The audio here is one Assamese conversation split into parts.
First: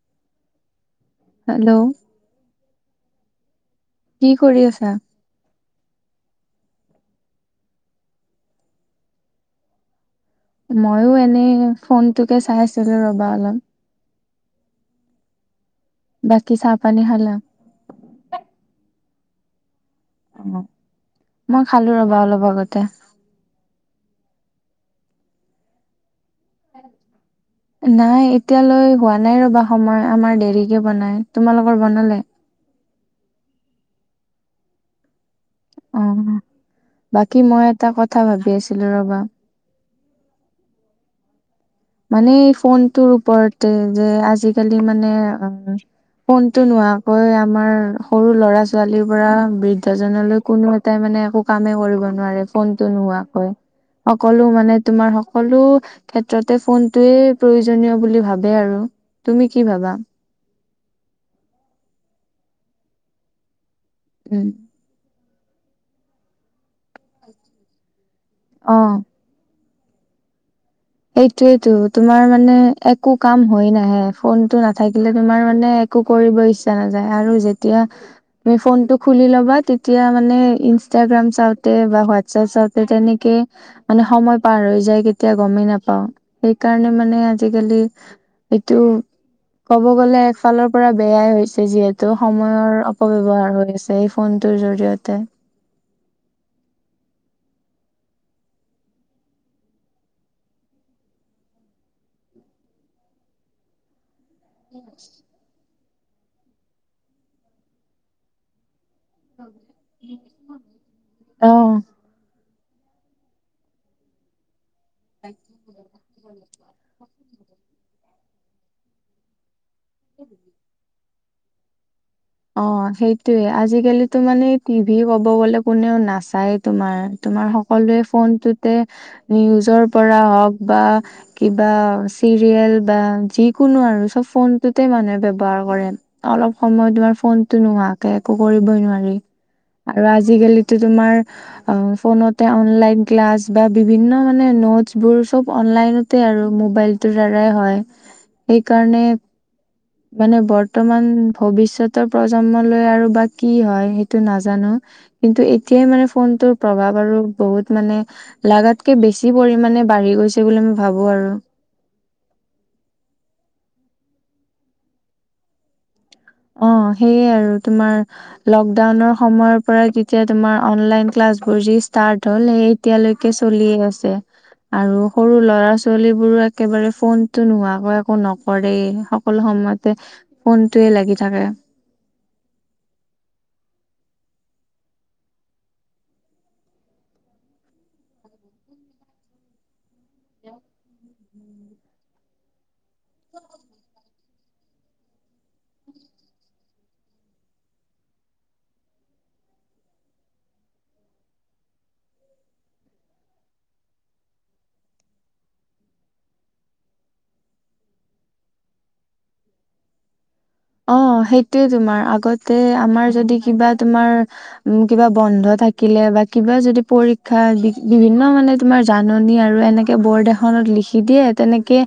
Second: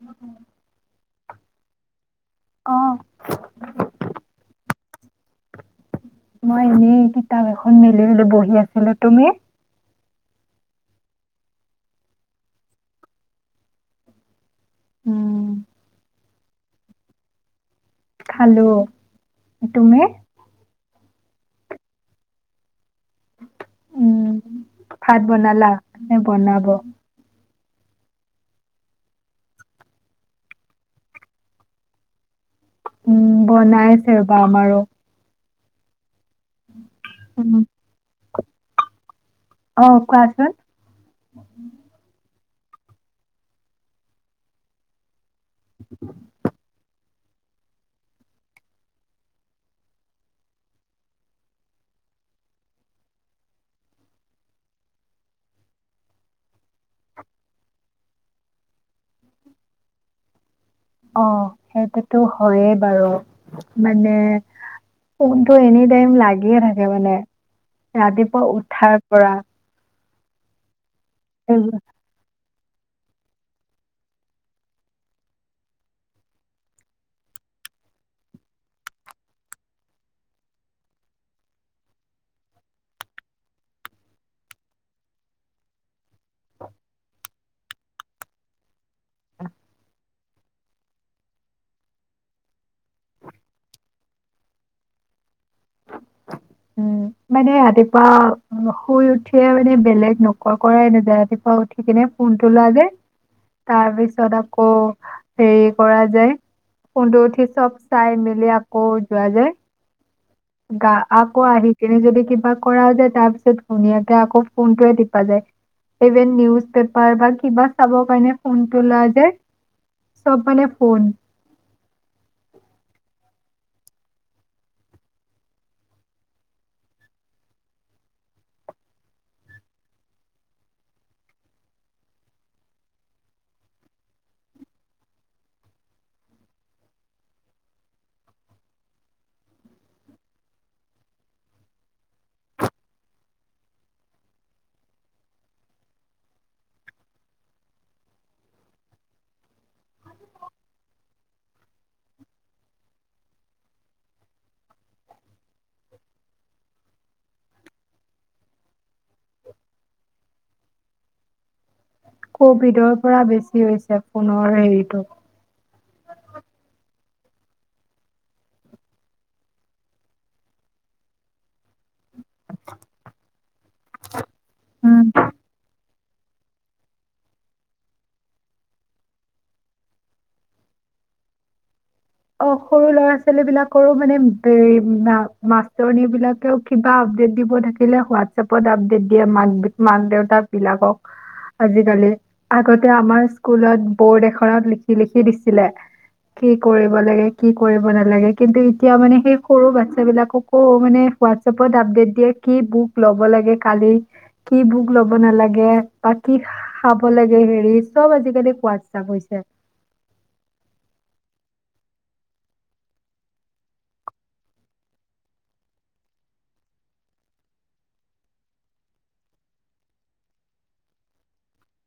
উম হম হেল্ল' অহ কি কৰি আছা? মই এনেই কিতাপ এখন মেলি মেলি বহি আছিলো তুমি? মইয়ো এনেই ফোনটোকে চাইছিলো ৰবা অলপ উম বাকি চাহ পানী খালা? খালো তুমি? অ', মই খালো ৰবা অলপ আগতে উম ভাত বনালা‌? বনাব নাই এতিয়ালৈ হোৱা নাই ৰবা সময় আমাৰ দেৰিকে বনাই তোমালোকৰ বনালে? উম বনাই আছে ৰবা আমাৰো অ বাকী উম মই এটা কথা কথা ভাবি আছিলো ৰবা অ কোৱাচোন মানে ফোনটোৰ ওপৰতে যে আজিকালি মানে কোনটো নোহোৱা হৈ হয় আমাৰ সৰু ল'ৰা ছোৱালীৰ পৰা বৃদ্ধ জনলৈ কোনো এটাই মানে একো কামে কৰিব নোৱাৰে ফোনটো নোহোৱাকৈ সকলো মানে তোমাৰ সকলো ক্ষেত্ৰত তাতে ফোনটোয়ে প্ৰয়োজনীয় বুলি ভাৱে আৰু তুমি কি ভাবা অ সেইটোতো হয়েই বাৰু মানে উম ফোনটো এনি টাইম লাগিয়ে থাকে মানে ৰাতিপুৱা অ উঠাৰ পৰা এইটোয়েইটো এইবোৰ। তোমাৰ মানে একো কাম হৈ নাহে ফোন টো নাথাকিলে তোমাৰ মানে একো কৰিব ইচ্ছা নাযায় আৰু যেতিয়া তুমি ফোনটো খুলি ল'বা তেতিয়া মানে ইনষ্টাগ্ৰাম চাওঁতে বা হোৱাটছএপ চাওঁতে তেনেকে মানে সময় পাৰ হৈ যায় কেতিয়া গমেই নাপ ক সেইকাৰণে মানে আজি আজিকালি এইটো ক'ব গ'লে এফালৰ পৰা বেয়াই হৈছে যিহেতু সময়ৰ অপব্যৱহাৰ হৈছে এই ফোনটোৰ জৰিয়তে উম মানে ৰাতিপুৱা উ শুই উঠিয়ে মানে বেলেগ নকৰ কৰাই নযায় ৰাতিপুৱা উঠি কিনে ফোনটো লোৱা যায় তাৰ পিছত তথাপ কৰো হেৰি সেই কৰা যায় ফোনটো উঠি চব চাই মেলি কত যোৱা যে গা আকৌ অ আহি কেনে যদি কিবা কৰা যায় তাৰ পিছত ধুনীয়াকে আকৌ ফোনটোৱে টিপা যায় ইভেন নিউজ পেপাৰ বা কিবা চাবৰ কাৰণে ফোনটো লোৱা যায চব মানে ফোন অ সেইটোয়ে আজিকালিতো মানে টিভি ক'ব গলে কোনেও নাচায় তোমাৰ তোমাৰ সকলোৱে ফোনটোতে নিউজৰ পৰা হওঁক বা কিবা চিৰিয়েল বা যিকোনো আৰু চব ফোনটোতে মানুহে ব্যৱহাৰ কৰে অলপ সময় তোমাৰ ফোনটো নোৱাকে একো কৰিবই নোৱাৰি আৰু আজিকালিতো তোমাৰ ফোনতে অনলাইন ক্লাছ বা বিভিন্ন মানে নোটছবোৰ চব অনলাইনতে আৰু মোবাইলটোৰ দ্বাৰাই হয় সেইকাৰণে মানে বৰ্তমান ভৱিষ্যত পিছৰ প্ৰজন্মলৈ আৰু বা কি হয় সেইটো নাজানো কিন্তু এতিয়াই মানে ফোনটোৰ প্ৰভাৱ আৰু বহুত মানে লাগাতকে বেছি পৰিামানে বাঢ়ি গৈছে বুলি মই ভাবো আৰু কভিডৰ পৰা বেছি হৈছে ফোনৰ হেৰিটো অ সেয়ে আৰু তোমাৰ লকডাউনৰ সময়ৰ পৰা যেতিয়া তোমাৰ অনলাইন ক্লাছ বোৰ যি ষ্টাৰ্ট তল সেয়া লৈকেএতিয়ালৈকে চলিয়ে আছে আৰু উম সৰু ল'ৰা ছো ছোৱালী বোৰো একেবাৰে ফোনতো নোহোৱাকৈ একো নকৰে সকলো সময়তে ফোনটোৱে লাগি থাকে অ সৰু ল'ৰা ছোৱালী বিলাকৰো মানে বে মা মাষ্টৰনী বিলাকেও কিবা আপডেট দিব থাকিলে হোৱাটছএপত আপডেট দিয়ে মাক মাক দেউতাক বিলাকক আজিকালি আগতে আমাৰ স্কুলত বৰ্ড, এখনত লিখি লিখি দিছিলে কি কৰি কি কৰিব নালাগে কিন্তু এতিয়া মানে সেই সৰু বাচ্ছা বিলাককো মানে হোৱাটচপত আপডেট দিয়ে কি বুক লব লাগে কালি কি বুক লব নালাগে বা কি খাব লাগে হেৰি চব আজি কালি হোৱাটচপ হৈছে। অ সেইটোৱে তোমাৰ আগতে আমাৰ যদি কিবা তোমাৰ কিবা বন্ধ থাকিলে বা কিবা যদি পৰীক্ষা বিভিন্ন মানে তোমাৰ জাননী আৰু এনেকে বৰ্ড, এখনত লিখি দিয়ে তেনেকে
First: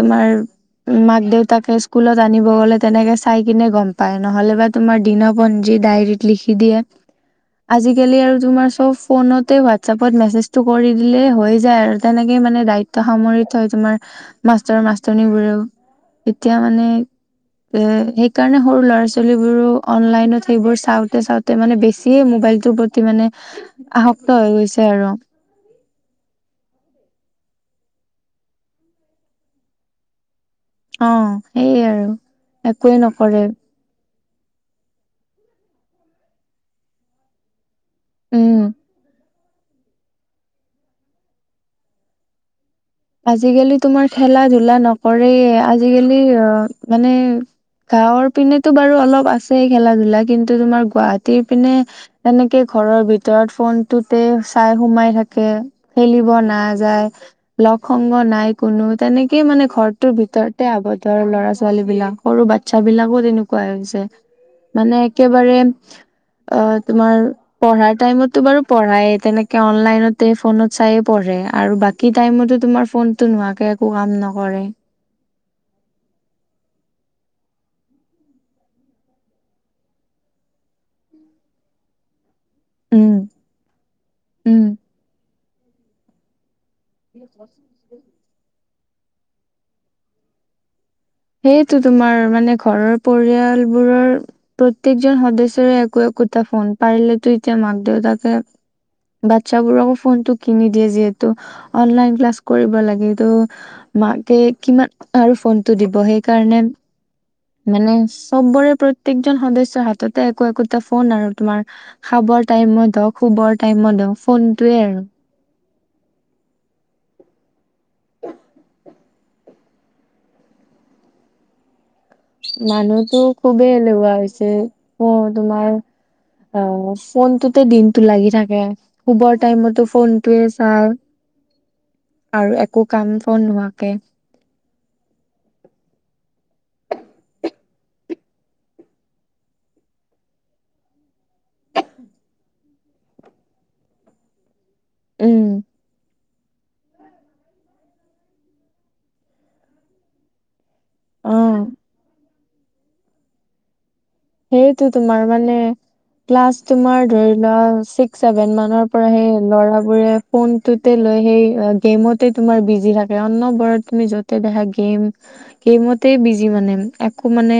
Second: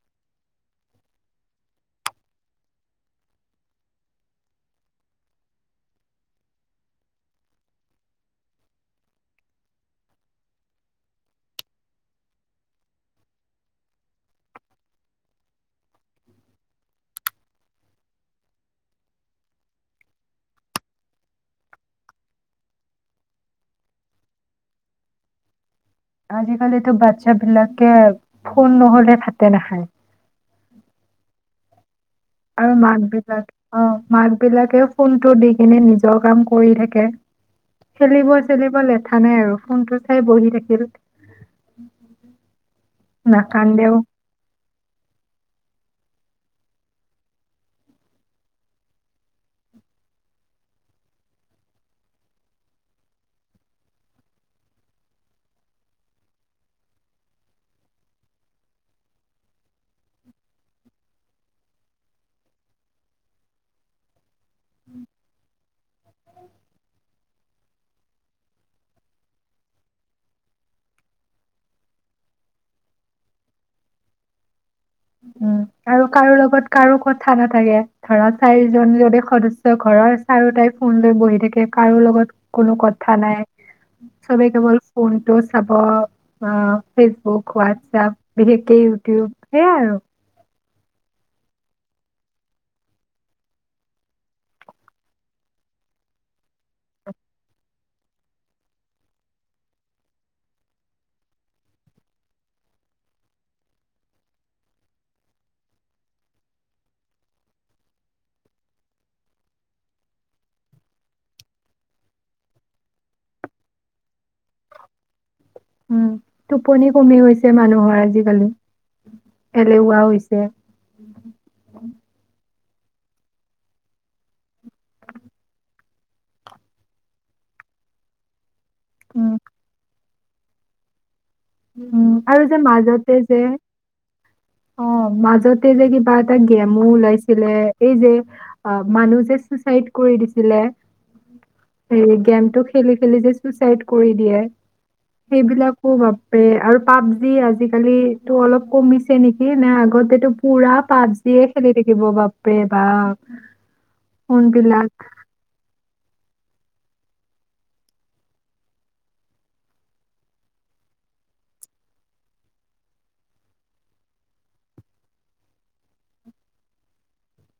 তোমাৰ মাক দেউতাকে স্কুলত, আনিব গ'লে, নে চাই কিনে গম পায় নহলে বা দিপঞ্জীত, দায়েৰীত, লিখি দিয়ে আজি কালি আৰু তোমাৰ চব ফোনতে ৱাটচপত মেচেজ টো কৰি দিলে হৈ যায় আৰু তেনেকে দায়িত্ব সামৰি থয় তোমাৰ মাষ্টৰ মাষ্টৰনী বোৰেও এতিয়া মানে এ সেইকাৰনে সৰু ল'ৰা ছোৱালীবোৰো অনলাইনত সেইবোৰ চাওঁতে চাওঁতে মানে বেছিয়ে মোবাইলটোৰ প্ৰতি মানে আসক্ত হৈ গৈছে। আৰু- আজিকালিতো বাচ্ছাবিলাকে ফোন নহলে ভাতে নাখায়। অ সেইয়ে আৰু আৰু একোৱে মাক নকৰে বিতাক অ মাক বিলাকে ফোনটো দি কিনে নিজৰ কাম কৰি থাকে। খেলিব উম চেলিব লেঠা নাই। আৰু ফোনটো চাই বহি থাকিল আজিকালি নাকান্দেও তোমাৰ খেলা ধূলা নক কৰে আজিকালি অ মানে গাঁৱৰ পিনেতো বাৰু অলপ আছে খেলা ধূলা কিন্তু তোমাৰ গুৱাহাটীৰ পিনে তেনেকে ঘৰৰ ভিতৰত ফোনটোতে চাই সোমাই থাকে খেলিব নাযায়। লগ সংগ নাই কোনো তেনেকেই মানে ঘৰটোৰ ভিতৰতে আব ধৰ ল'ৰা ছোৱালী বিলাক সৰু বাচ্ছ বিলাকো তেনেকুৱা হৈছে মানে একেবাৰে অ তোমাৰ পঢ়াৰ টাইমতটো বাৰু পঢ়ায় তেনেকে অনলাইনতে ফোনত চাই পঢ়ে আৰু বাকী টাইমতো তোমাৰ ফোনতটো নোহাকে একো কাম নকৰে। উম আৰু কাৰো লগত কাৰো কথা নাথাকে ধৰা চাৰিজন যদি সদস্য ঘৰৰ চাৰিও তাই ফোন লৈ বহি থাকে। কাৰো লগত কোনো উম, কথা নাই চবে উম। কেৱল ফোনটো চাব। অ ফেচবুক হোৱাটছএপ বিষেককে ইউটিউব সেই আই আৰু সেইটো তোমাৰ মানে ঘৰৰ পৰিয়ালবোৰৰ প্ৰতেকজন সদস্য একোটা ফোন পাৰো এতিয়া মাক দেউতাকে বাচ্ছা বোৰকো ফোন কিনি দিয়ে যে অনলাইন ক্লাচ কৰিব লাগে এইটো মাকে কিমান আৰু ফোনটো দিব। সেইকাৰণে মানে চবৰে প্ৰত্যেকজন সদস্য হাততে একো একোটা ফোন আৰু তোমাৰ খাবৰ টাইমত হওঁক শুবৰ টাইমত হওওঁক ফোনটোয়ে আৰু উম টোপনি কমি গৈছে ।মানুহৰ আজিকালি এলেৱা হৈছে। মানুহতো খুবেই এলেহুৱা হৈছে। অ তোমাৰ অ ফোনটোতে দিনতটো লাগি থাকে। উম, শুবৰ টাইমত ফোন তোৱে চাই উম আৰু যে একো কাম মাজতে বন যে নোহোৱাকে অ মাজতে যে কিবা এটা গেম ওলাইছিলে এই যে মানুহ যে চুচাইড কৰি দিছিলে। সে গেমটো। খেলি খেলি যে ছুচাইড কৰি দিয়ে। উম সেইবিলাকো আৰু পাবজি আজিকালিটো অলপ কমিছে নেকি নে আগতেতটো পুৰা অ পাবজিয়ে খেলি থাকিব বাপ। বাপৰে বাপ ফোনবিলাক সেইটো তোমাৰ মানে ক্লাছ তোমাৰ ধৰি লোৱা ছিক্স ছেভেন মানৰ পৰা সেই ল'ৰাবোৰে ফোনটোতে লৈ সেই গেমতে তোমাৰ বিজি থাকে অন্ বৰত তুমি যতে দেখা গেম গেমতে বিজি মানে একো মানে।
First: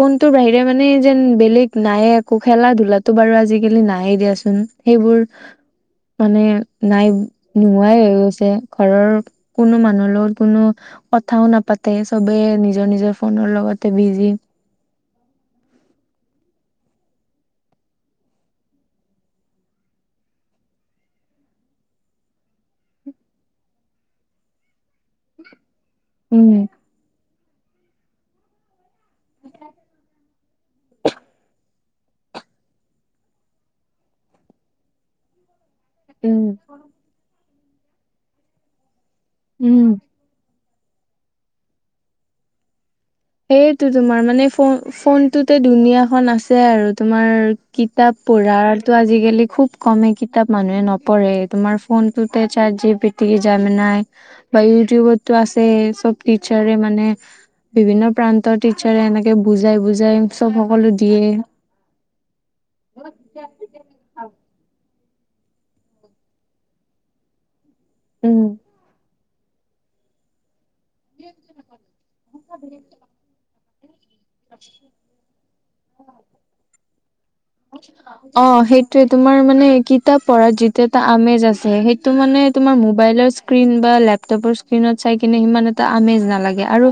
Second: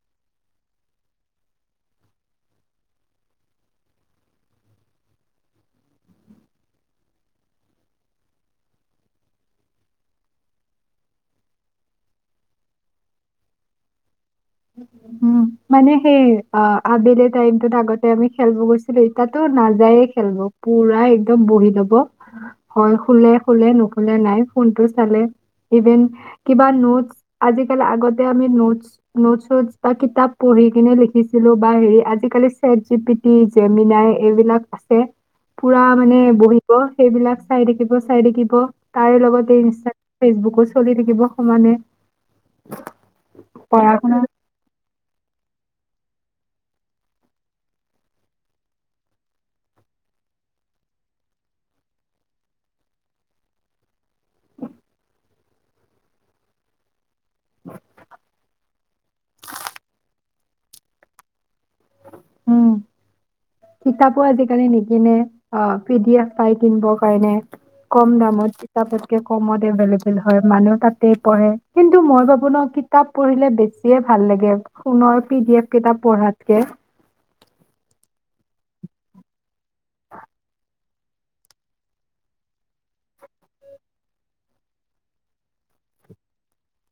ফোনটোৰ বাহিৰে মানে যেন বেলেগ নাইে একো খেলা ধূলাতটো বাৰু আজিকালি নাইে দিয়াচোন সেইবোৰ মানে নাই নোহোৱাই হৈ গৈছে ঘৰৰ কোনো মানুহৰ লগত কোনো কথাও নাপাতে চবে নিজৰ নিজৰ ফোনৰ লগতে বিজি। উম মানে সেই অ আবেলি টাইমতটোত আগতে আমি খেলিব গৈছিলো এতিয়া টো নাযায়ে খেলিব, পুৰা একদম বহি লব হয় শোলে শোলে নুশুলে নাই ফোনটো ইভন উম কিবা নোট আজিকালি আগতে আমি নোটচ নোটোট বা কিতাপ পঢ়ি কিনে লিখিছিলো বা হেৰি আজিকালি set G P T Gemini এইবিলাক আছে । পুৰা মানে উম বহিব সেইবিলাক চাই থাকিব, চাই থাকিব। তাৰে লগতে উম ইনষ্টাগ্ৰ, ফেচবুকো চলি থাকিব সমানে। সেইটো পঢ়া শুনা তোমাৰ মানে ফোনটোতে দুুনীয়াখন আছে আৰু তোমাৰ কিতাপ পঢ়াৰটো আজিকালি খুব কমেই কিতাপ মানুহে নপঢ়ে, তোমাৰ ফোন টোতে চাতজিতিপি, জেমিনাই বা ইউটিউবতটো আছে ই চব টিচাৰ মানে বিভিন্ন প্ৰান্তৰ টিচাৰে এনেকে বুজাই বুজাই চব সকলো দিয়ে উম । কিতাপো আজিকালি নিকেনে, অ পি ডি এফ পাই কিনিবৰ কাৰণে । কম উম দামত কিতাপ কমত এভেইলএবল হয় মানুহ । তাতেই পঢ়ে কিন্তু মই ভাবো ন কিতাপ পঢ়িলে বেছি ভাল লাগে ফোনৰ পি ডি এফ কিতাপ পঢ়াতকে অ সেইটোয়ে তোমাৰ মানে কিতাপ পঢ়া যিটো এটা আমেজ আছে, সেইটো মানে তোমাৰ মোবাইলৰ স্ক্ৰীণ বা লেপটপৰ স্ক্ৰীণত চাই কিনে সমান এটা আমেজ নালাগে আৰু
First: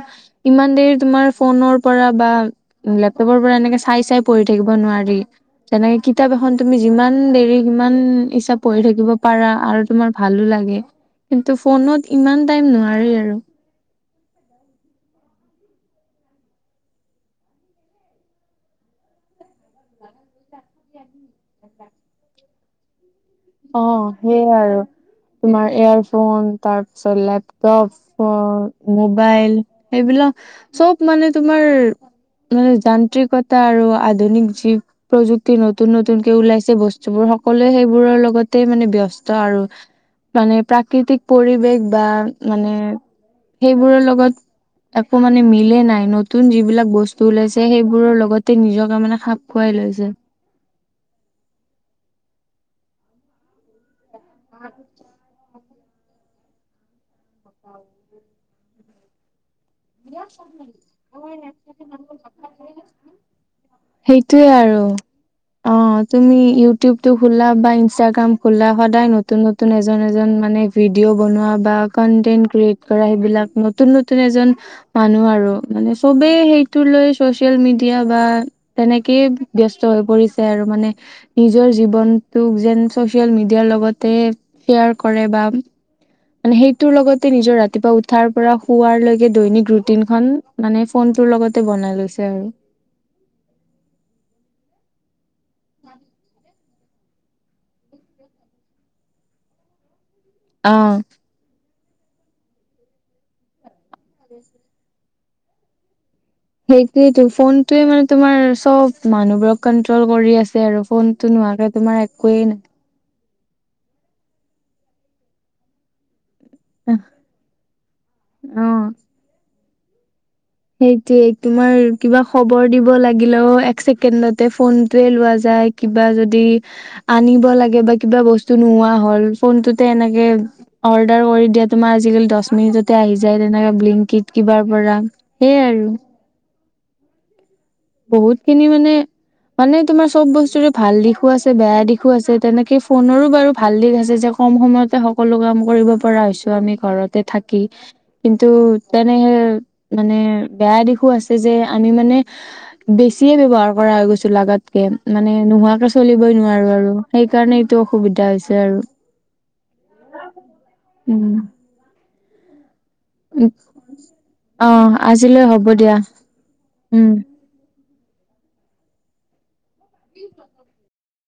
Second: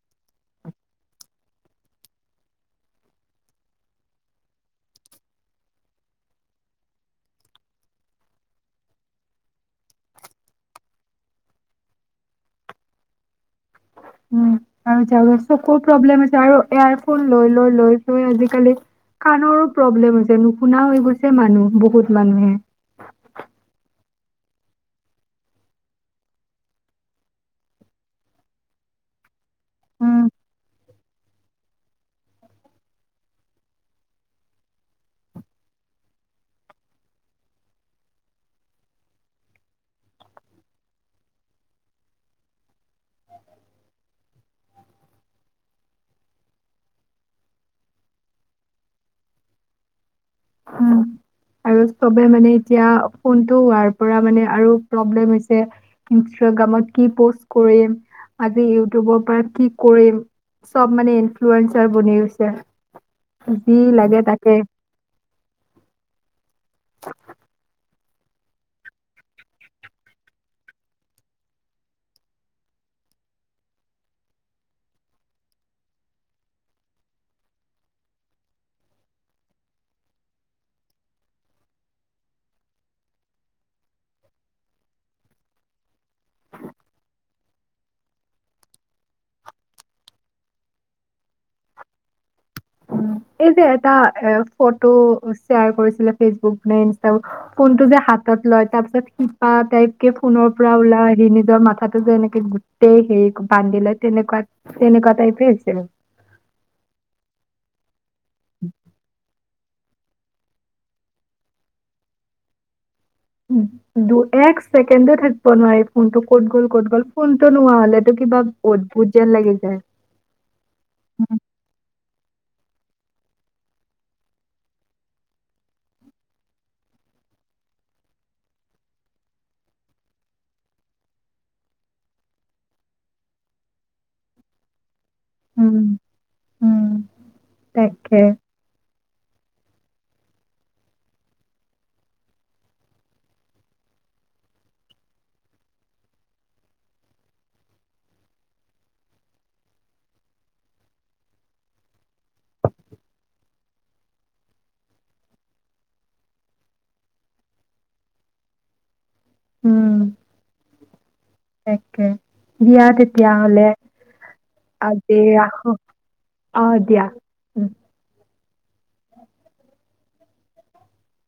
ইমান দেৰি তোমাৰ ফোনৰ পৰা বা লেপটপৰ পৰা এনেকে চাই চাই পঢ়ি থাকিব নোৱাৰি। যেনেকে কিতাপ এখন তুমি যিমান দেৰি সিমান ইচ্ছা পঢ়ি থাকিব পাৰা আৰু তোমাৰ ভালো লাগে কিন্তু ফোনত ইমান টাইম নোৱাৰি আৰু। উম আৰু য চকু প্ৰব্লেম হৈছে আৰু এয়াৰফোন লৈ লৈ লৈ আজিকালি কাণৰো প্ৰব্লেম হৈছে। শুনা হৈ গৈছে মানুহ বহুত মানুহে অ সেইয়াই আৰু তোমাৰ এয়াৰফোন তাৰপিছত লেপটপ মোবাইল উম এইবিলাক চব মানে তোমাৰ মানে যান্ত্ৰিকতা আৰু আধুনিক যি প্ৰযুক্তি নতুন নতুনকে ওলাইছে বস্তুবোৰ সকলোৱে সেইবোৰৰ লগত লগতে মানে ব্যস্ত আৰু মানে প্ৰাকৃতিক পৰিৱেশ বা মানে সেইবোৰৰ লগত একো মানে মিলে নাই, নতুন যিবিলাক বস্তু ওলাইছে সেইবোৰৰ লগতে নিজকে মানে খাপ খুৱাই লৈছে। উম আৰু চবে মানে এতিয়া ফোন টো হোৱাৰ পৰা মানে আৰু প্ৰব্লেম হৈছে। ইনষ্টাগ্ৰামত কি প কৰিম? আজি ইউটিউবৰ পৰা কি কৰিম চব মানে ইনফ্লুৱেঞ্চাৰ বনি গৈছে যি লাগে সেইটোৱে তাকে আৰু অ তুমি ইউ ইউটিউব টো খোলা বা ইষ্টাগ্ৰাম খোলা সদাই নতুন নতুন এজন এজন মানে ভিডিঅ বনুৱা বা কণ্টেণ্ট ক্ৰিয়েট কৰা সেইবিলাক নতুন নতুন এজন মানুহ আৰু মানে চবে সেইটো লৈ চচিয়েল মিডিয়া বা তেনেকেই ব্যস্ত হৈ পৰিছে আৰু মানে নিজৰ জীৱনটোক যেন চচিয়েল মিডিয়াৰ লগতে শ্বেয়াৰ কৰে বা মানে সেইটোৰ লগতে নিজৰ ৰাতিপুৱা উঠাৰ পৰা শুৱাৰ লৈকে দৈনিক ৰুটিন খম মানে ফোনটোৰ লগতে বনাই লৈছে আৰু । এই যে এটা এ ফটো শ্বেয়াৰ কৰিছিলে ফেচবুক নে ইনষ্ট ফোনটো যে হাতত লয় তাৰপিছত শিপা টাইপ কে ফোনৰ পৰা অ ওলাই আহি নিজৰ মাথাটো যে এনেকে । গোটেই হেৰি বান্ধি লে তেনেকুৱা তেনেকুৱা টাইপে হৈছিল । হেইটোৱেটো ফোনটোৱে মানে তোমাৰ [inaudible] [unintelligible] কন্ট্ৰল কৰি আছে আৰু ফোনটো নোহোৱাকে তোমাৰ একোৱেই নাই । দু এক ছেকেণ্ডও থাকিব নোৱাৰি ফোনটো । ক'ত গ'ল ক'ত গ'ল ফোনটো নোহোৱা হলে টো কিবা অ অদ্ভুত যেন লাগি যায় । সেইটোৱে তোমাৰ কিবা । খবৰ দিব লাগিলেও এক ছেকেণ্ডতে ফোনটোৱে লোৱা যায় কিবা যদি আনিব লাগে বা কিবা বস্তু নোহোৱা হল ফোনটোতে এনেকে অৰ্ডাৰ কৰি দিয়া তোমাৰ আজিকালি দহ মিনিটতে আহি যায় তেনেকা ব্লিংকিত কিবাৰ পৰা । উম উম । বহুত খিনি মানে । মানে তোমাৰ চব বস্তুৰে ভাল দিশো আছে বেয়া দিশো আছে তেনেকে ফোনৰো বাৰু ভাল দিশ আছে যে কম সময়তে সকলো কাম কৰিব পৰা হৈছো আমি ঘৰতে থাকি কিন্তু তেনে মানে বেয়া দিশো আছে যে আমি মানে । বেছিয়ে ব্যৱহাৰ কৰা হৈ গৈছো লাগাতকে মানে নোহোৱাকে চলিবই নোৱাৰো আৰু সেইকাৰণে এইটো অসুবিধা হৈছে আৰু । উম । এক এক । দিয়া তেতিয়াাহলে অ দে আজিলৈ হ'ব ৰাখো দিয়া অঁ দিয়া উম । [unintelligible]